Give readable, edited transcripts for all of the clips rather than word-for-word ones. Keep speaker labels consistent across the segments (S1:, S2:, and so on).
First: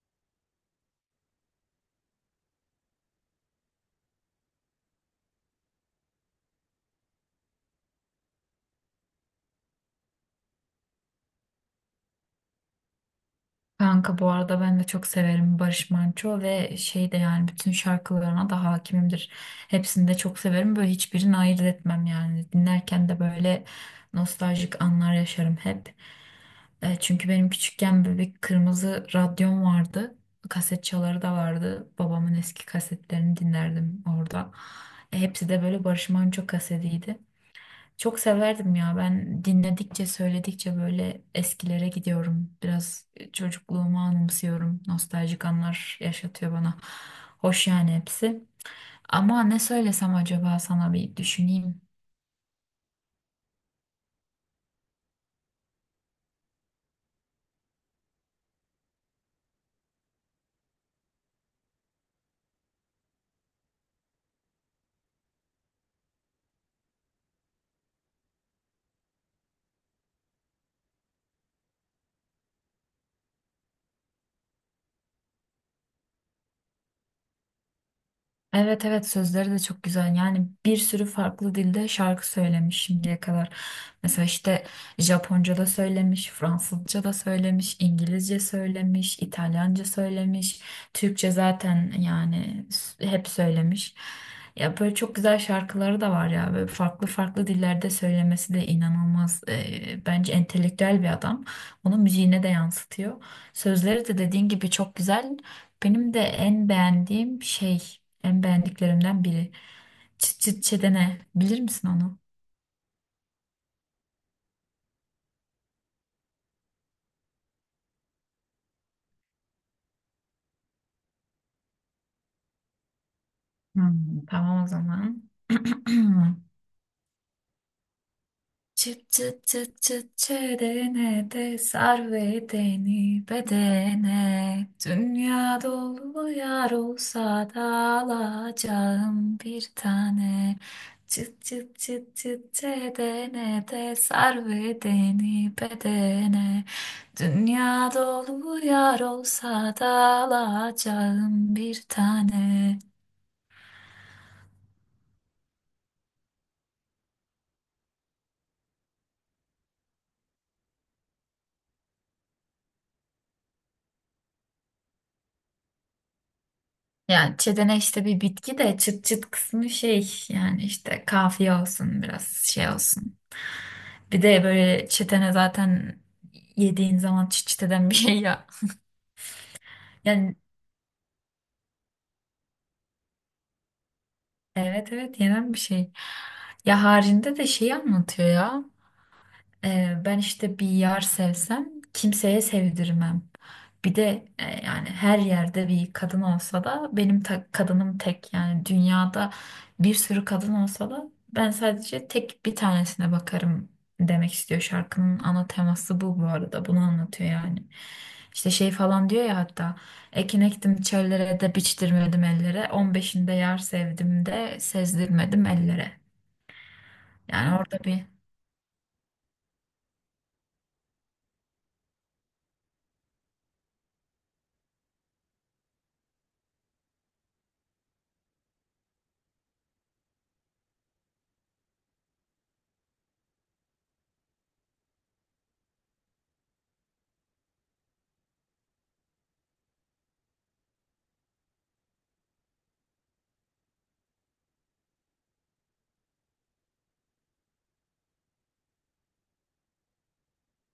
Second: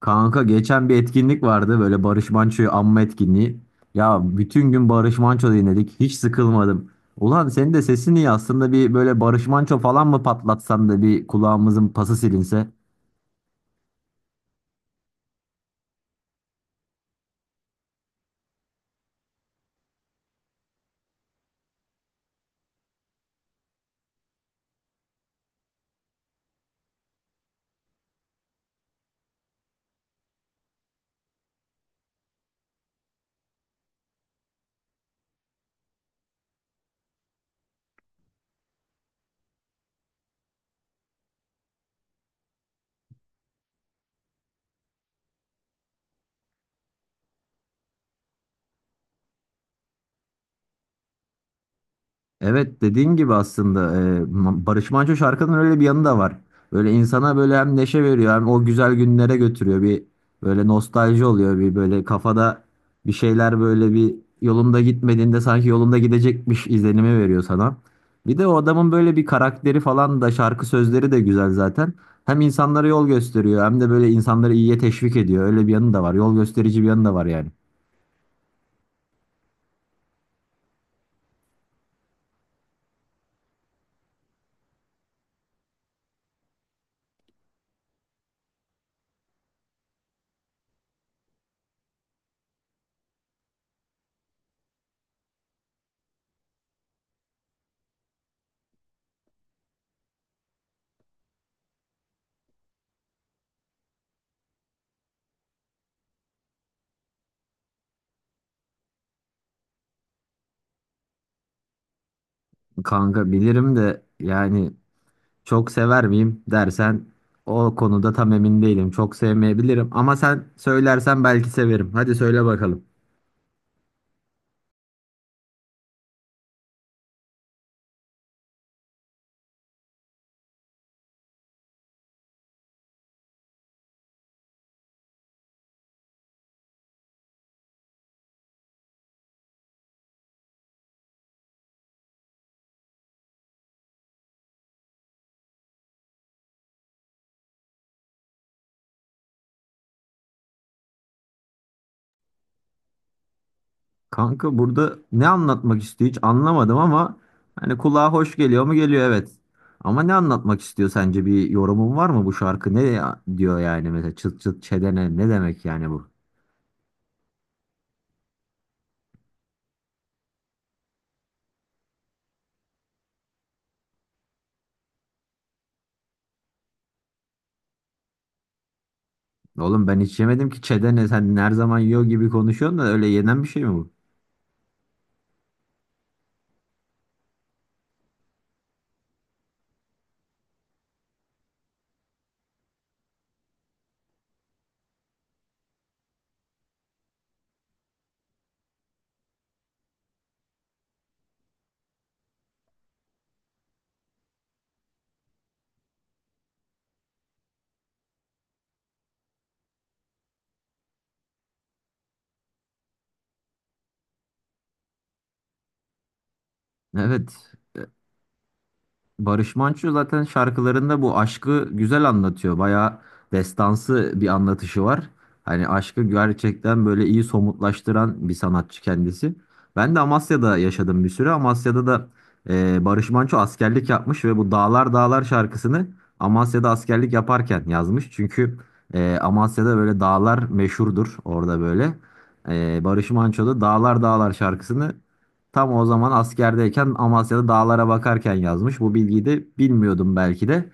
S1: Kanka geçen bir etkinlik vardı böyle Barış Manço'yu anma etkinliği. Ya bütün gün Barış Manço dinledik, hiç sıkılmadım. Ulan senin de sesin iyi aslında, bir böyle Barış Manço falan mı patlatsan da bir kulağımızın pası silinse.
S2: Kanka bu arada ben de çok severim Barış Manço ve şey de yani bütün şarkılarına da hakimimdir. Hepsini de çok severim. Böyle hiçbirini ayırt etmem yani. Dinlerken de böyle nostaljik anlar yaşarım hep. Çünkü benim küçükken böyle bir kırmızı radyom vardı. Kaset çaları da vardı. Babamın eski kasetlerini dinlerdim orada. Hepsi de böyle Barış Manço kasetiydi. Çok severdim ya ben dinledikçe söyledikçe böyle eskilere gidiyorum. Biraz çocukluğumu anımsıyorum. Nostaljik anlar yaşatıyor bana. Hoş yani hepsi. Ama ne söylesem acaba sana bir düşüneyim.
S1: Evet, dediğin gibi aslında Barış Manço şarkının öyle bir yanı da var. Böyle insana böyle hem neşe veriyor, hem o güzel günlere götürüyor. Bir böyle nostalji oluyor. Bir böyle kafada bir şeyler böyle bir yolunda gitmediğinde sanki yolunda gidecekmiş izlenimi veriyor sana. Bir de o adamın böyle bir karakteri falan da, şarkı sözleri de güzel zaten. Hem insanlara yol gösteriyor, hem de böyle insanları iyiye teşvik ediyor. Öyle bir yanı da var. Yol gösterici bir yanı da var yani.
S2: Evet evet sözleri de çok güzel. Yani bir sürü farklı dilde şarkı söylemiş şimdiye kadar. Mesela işte Japonca da söylemiş, Fransızca da söylemiş, İngilizce söylemiş, İtalyanca söylemiş, Türkçe zaten yani hep söylemiş. Ya böyle çok güzel şarkıları da var ya. Böyle farklı farklı dillerde söylemesi de inanılmaz. Bence entelektüel bir adam. Onu müziğine de yansıtıyor. Sözleri de dediğin gibi çok güzel. Benim de en beğendiğim şey en beğendiklerimden biri. Çıt çıt çedene. Bilir misin onu?
S1: Kanka bilirim de yani, çok sever miyim dersen o konuda tam emin değilim. Çok sevmeyebilirim ama sen söylersen belki severim. Hadi söyle bakalım.
S2: Tamam o zaman. Çıt çıt çıt çıt çedene de sar bedeni bedene. Dünya dolu yar olsa da alacağım bir tane. Çıt çıt çıt çıt çedene de sar bedeni bedene. Dünya dolu yar olsa da alacağım bir tane.
S1: Kanka burada ne anlatmak istiyor hiç anlamadım ama hani kulağa hoş geliyor mu, geliyor, evet. Ama ne anlatmak istiyor sence, bir yorumun var mı? Bu şarkı diyor yani, mesela çıt çıt çedene ne demek yani bu?
S2: Yani çetene işte bir bitki de çıt çıt kısmı şey yani işte kafiye olsun biraz şey olsun. Bir de böyle çetene zaten yediğin zaman çıt çıt eden bir şey ya.
S1: Oğlum ben hiç
S2: Yani
S1: yemedim ki çedene, sen her zaman yiyor gibi konuşuyorsun da öyle yenen bir şey mi bu?
S2: evet evet yenen bir şey. Ya haricinde de şeyi anlatıyor ya. Ben işte bir yer sevsem kimseye sevdirmem. Bir de yani her yerde bir kadın olsa da benim kadınım tek. Yani dünyada bir sürü kadın olsa da ben sadece tek bir tanesine bakarım demek istiyor. Şarkının ana teması bu bu arada. Bunu anlatıyor yani. İşte şey falan diyor ya hatta ekin ektim çöllere de biçtirmedim ellere. 15'inde yar sevdim de sezdirmedim ellere.
S1: Evet,
S2: Yani orada bir.
S1: Barış Manço zaten şarkılarında bu aşkı güzel anlatıyor. Bayağı destansı bir anlatışı var. Hani aşkı gerçekten böyle iyi somutlaştıran bir sanatçı kendisi. Ben de Amasya'da yaşadım bir süre. Amasya'da da Barış Manço askerlik yapmış ve bu Dağlar Dağlar şarkısını Amasya'da askerlik yaparken yazmış. Çünkü Amasya'da böyle dağlar meşhurdur orada böyle. Barış Manço da Dağlar Dağlar şarkısını tam o zaman askerdeyken Amasya'da dağlara bakarken yazmış. Bu bilgiyi de bilmiyordum belki de.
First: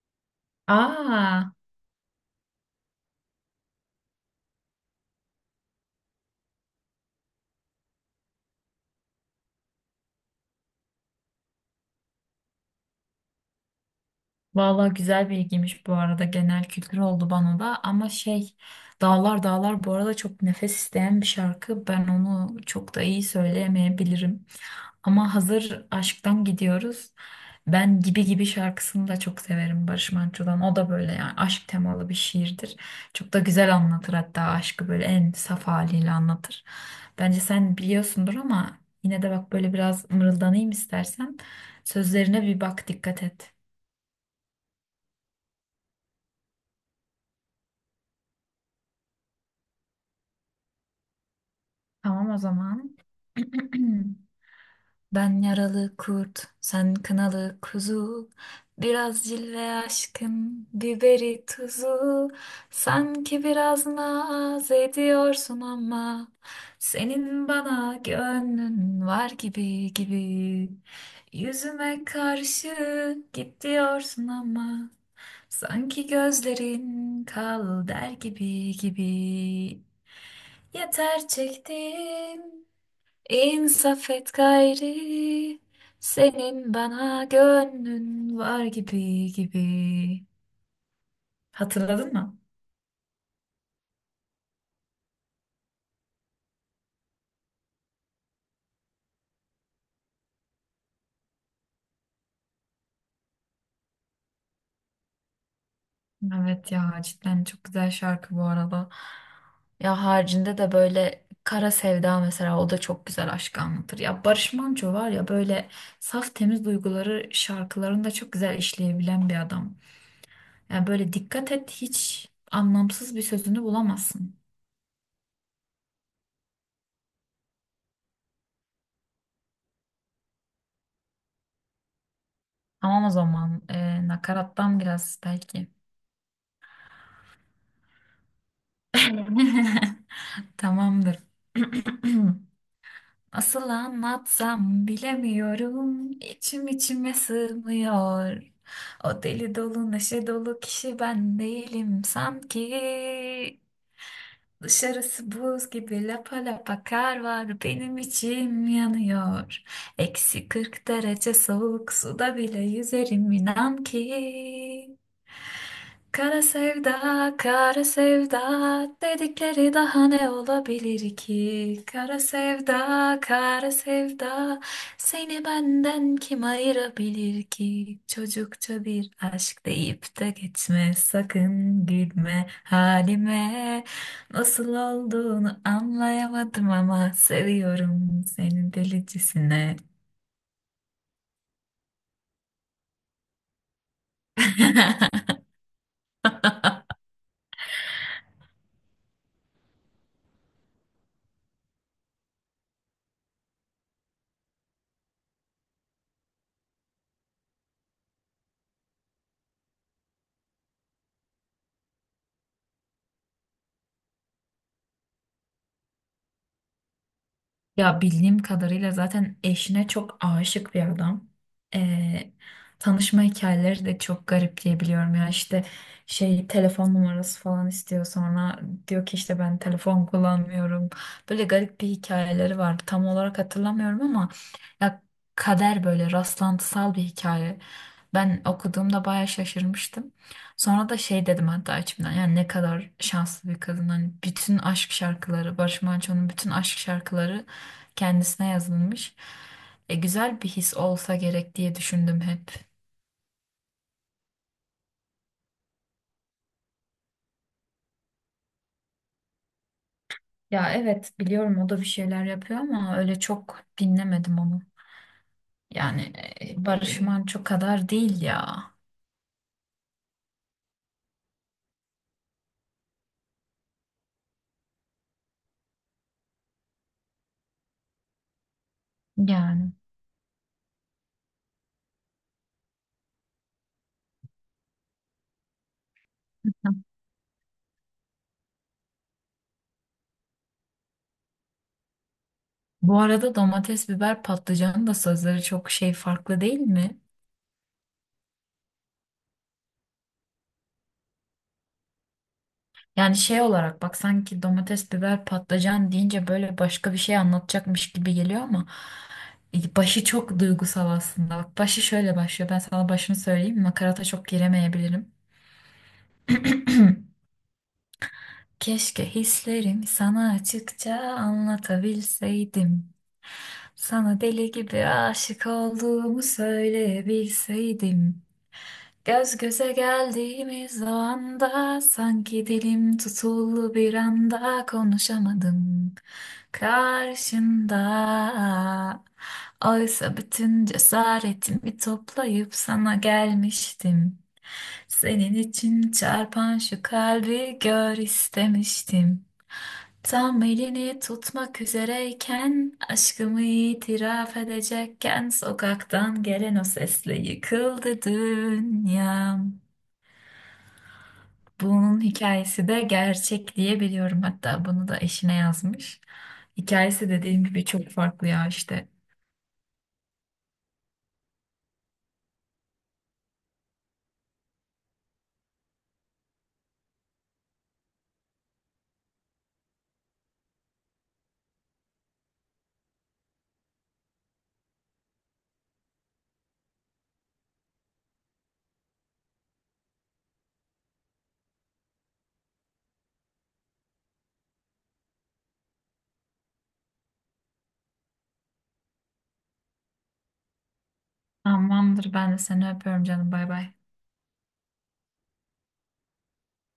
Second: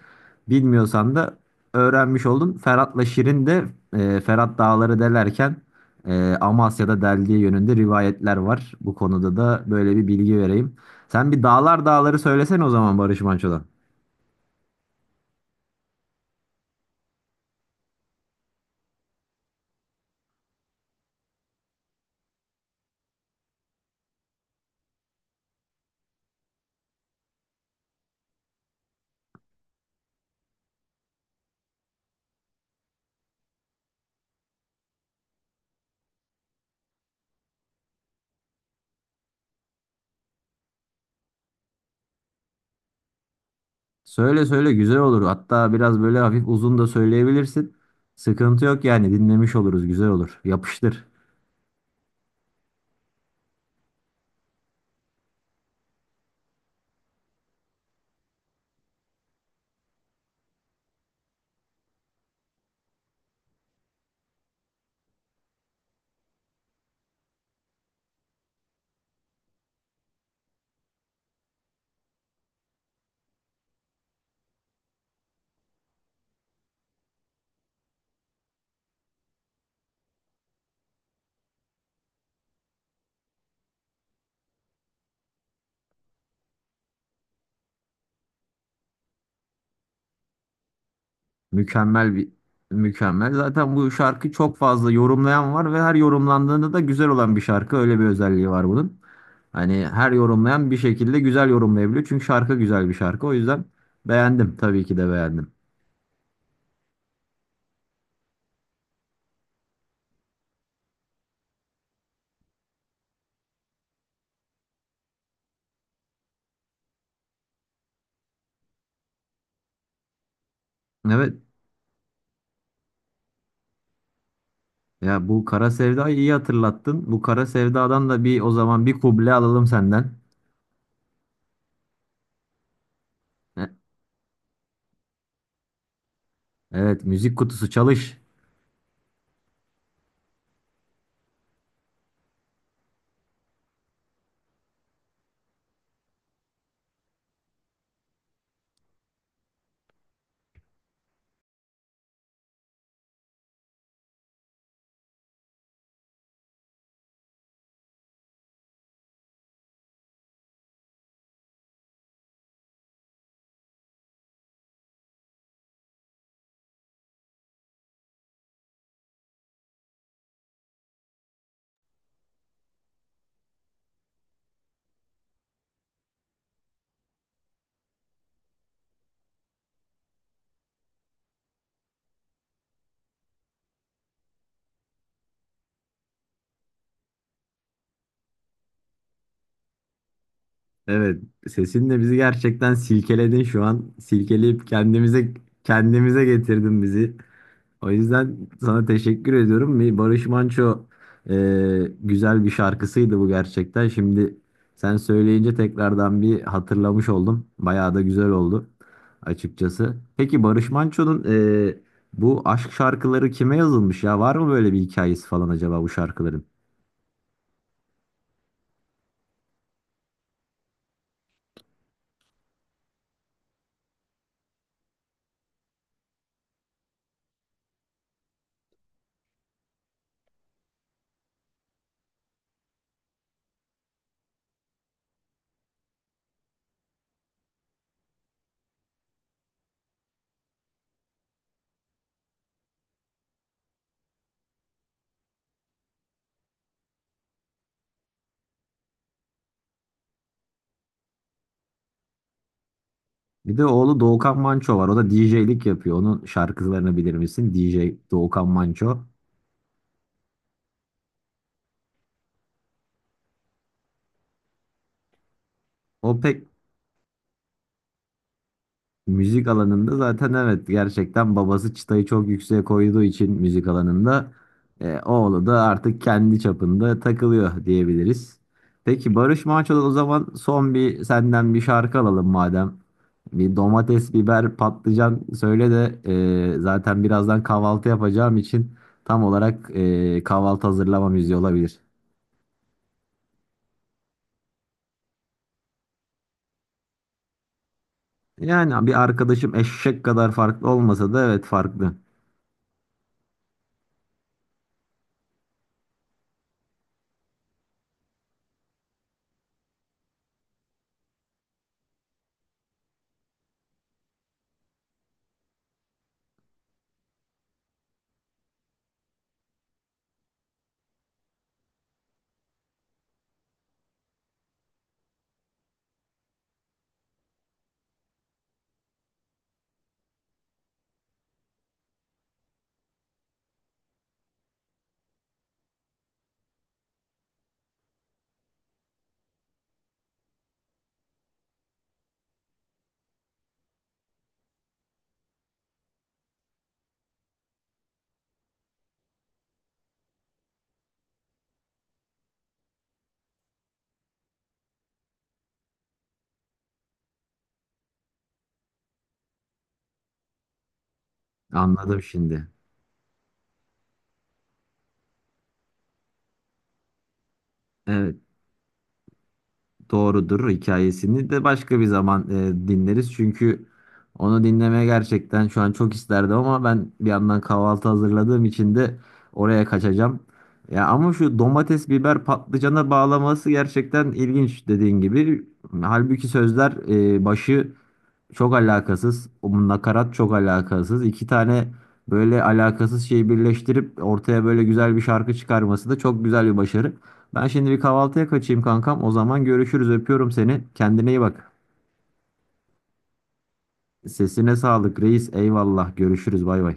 S1: Bilmiyorsan da
S2: Aa.
S1: öğrenmiş oldun. Ferhat'la Şirin de, Ferhat dağları delerken Amasya'da deldiği yönünde rivayetler var. Bu konuda da böyle bir bilgi vereyim. Sen bir Dağlar Dağları söylesene o zaman, Barış Manço'dan.
S2: Vallahi güzel bilgiymiş bu arada genel kültür oldu bana da ama şey Dağlar Dağlar bu arada çok nefes isteyen bir şarkı ben onu çok da iyi söyleyemeyebilirim ama hazır aşktan gidiyoruz ben Gibi Gibi şarkısını da çok severim Barış Manço'dan o da böyle yani aşk temalı bir şiirdir çok da güzel anlatır hatta aşkı böyle en saf haliyle anlatır bence sen biliyorsundur ama yine de bak böyle biraz mırıldanayım istersen sözlerine bir bak dikkat et.
S1: Söyle söyle, güzel olur. Hatta biraz böyle hafif uzun da söyleyebilirsin. Sıkıntı yok yani, dinlemiş oluruz, güzel olur. Yapıştır.
S2: Tamam o zaman. Ben yaralı kurt, sen kınalı kuzu. Biraz cilve aşkım, biberi tuzu. Sanki biraz naz ediyorsun ama senin bana gönlün var gibi gibi. Yüzüme karşı git diyorsun ama sanki gözlerin kal der gibi gibi. Yeter çektim, İnsaf et gayri, senin bana gönlün var gibi gibi. Hatırladın
S1: Mükemmel bir
S2: mı?
S1: mükemmel. Zaten bu şarkı çok fazla yorumlayan var ve her yorumlandığında da güzel olan bir şarkı. Öyle bir özelliği var bunun. Hani her yorumlayan bir şekilde güzel yorumlayabiliyor. Çünkü şarkı güzel bir şarkı. O yüzden beğendim. Tabii ki de beğendim.
S2: Evet ya cidden çok güzel şarkı bu arada. Ya haricinde de böyle Kara Sevda mesela o da çok güzel aşkı anlatır. Ya Barış Manço var ya böyle saf temiz duyguları şarkılarında çok güzel işleyebilen bir adam. Ya böyle
S1: Evet.
S2: dikkat et hiç anlamsız bir sözünü bulamazsın.
S1: Ya bu Kara Sevda'yı iyi hatırlattın. Bu Kara Sevda'dan da bir o zaman bir kuble alalım senden.
S2: Tamam o zaman
S1: E-
S2: nakarattan biraz belki.
S1: Evet, müzik kutusu çalış.
S2: Tamamdır. Asıl anlatsam bilemiyorum. İçim içime sığmıyor. O deli dolu neşe dolu kişi ben değilim sanki. Dışarısı buz gibi lapa lapa kar var benim içim yanıyor. Eksi 40 derece soğuk suda bile yüzerim inan ki. Kara sevda, kara sevda dedikleri daha ne olabilir ki? Kara sevda, kara sevda seni benden kim ayırabilir ki? Çocukça bir aşk deyip de geçme sakın gülme halime. Nasıl olduğunu anlayamadım ama seviyorum seni delicesine.
S1: Evet, sesinle bizi gerçekten silkeledin şu an. Silkeleyip kendimize getirdin bizi. O yüzden sana teşekkür ediyorum. Bir Barış Manço güzel bir şarkısıydı bu gerçekten. Şimdi sen söyleyince tekrardan bir hatırlamış oldum. Bayağı da güzel oldu açıkçası. Peki Barış Manço'nun e, bu aşk şarkıları kime yazılmış ya? Var mı böyle bir hikayesi falan acaba bu şarkıların?
S2: Ya bildiğim kadarıyla zaten eşine çok aşık bir adam. Ee, Tanışma hikayeleri de çok garip diye biliyorum. Ya işte şey telefon numarası falan istiyor sonra diyor ki işte ben telefon kullanmıyorum. Böyle garip bir hikayeleri var. Tam olarak hatırlamıyorum ama ya kader böyle rastlantısal bir hikaye. Ben okuduğumda bayağı şaşırmıştım. Sonra da şey dedim hatta içimden yani ne kadar şanslı bir kadın. Hani bütün aşk şarkıları, Barış Manço'nun bütün aşk şarkıları kendisine yazılmış. Güzel bir his olsa gerek diye düşündüm hep.
S1: Bir de oğlu Doğukan Manço var. O da DJ'lik yapıyor. Onun şarkılarını bilir misin? DJ Doğukan Manço.
S2: Ya evet biliyorum o da bir şeyler yapıyor ama öyle çok dinlemedim onu. Yani
S1: O pek.
S2: Barış Manço kadar değil ya.
S1: Müzik alanında zaten evet, gerçekten babası çıtayı çok yükseğe koyduğu için müzik alanında oğlu da artık kendi çapında takılıyor diyebiliriz. Peki Barış
S2: Yani.
S1: Manço'dan o zaman son bir, senden bir şarkı alalım madem. Bir domates, biber, patlıcan söyle de zaten birazdan kahvaltı yapacağım için tam olarak kahvaltı hazırlama müziği olabilir.
S2: Bu arada domates, biber, patlıcanın da sözleri çok şey farklı değil mi?
S1: Yani bir arkadaşım, eşek kadar farklı olmasa da evet, farklı.
S2: Yani şey olarak bak sanki domates, biber, patlıcan deyince böyle başka bir şey anlatacakmış gibi geliyor ama başı çok duygusal aslında. Bak başı şöyle başlıyor. Ben sana başını söyleyeyim. Makarata çok giremeyebilirim. Keşke hislerimi sana açıkça anlatabilseydim. Sana deli gibi aşık olduğumu söyleyebilseydim. Göz göze geldiğimiz o anda sanki dilim tutuldu bir anda konuşamadım karşında. Oysa bütün cesaretimi toplayıp sana gelmiştim. Senin için çarpan şu kalbi gör istemiştim. Tam elini tutmak üzereyken, aşkımı itiraf edecekken, sokaktan gelen o sesle yıkıldı dünyam. Bunun
S1: Anladım şimdi.
S2: hikayesi de gerçek diye biliyorum. Hatta bunu da eşine yazmış. Hikayesi dediğim gibi çok
S1: Evet.
S2: farklı ya işte.
S1: Doğrudur, hikayesini de başka bir zaman dinleriz. Çünkü onu dinlemeye gerçekten şu an çok isterdim ama ben bir yandan kahvaltı hazırladığım için de oraya kaçacağım. Ya ama şu domates, biber, patlıcana bağlaması gerçekten ilginç, dediğin gibi. Halbuki sözler, başı çok alakasız. Bu nakarat çok alakasız. İki tane böyle alakasız şeyi birleştirip ortaya böyle güzel bir şarkı çıkarması da çok güzel bir başarı. Ben şimdi bir kahvaltıya kaçayım kankam. O zaman görüşürüz. Öpüyorum seni. Kendine iyi bak.
S2: Tamamdır ben de seni öpüyorum canım bay bay.
S1: Sesine sağlık reis. Eyvallah. Görüşürüz. Bay bay.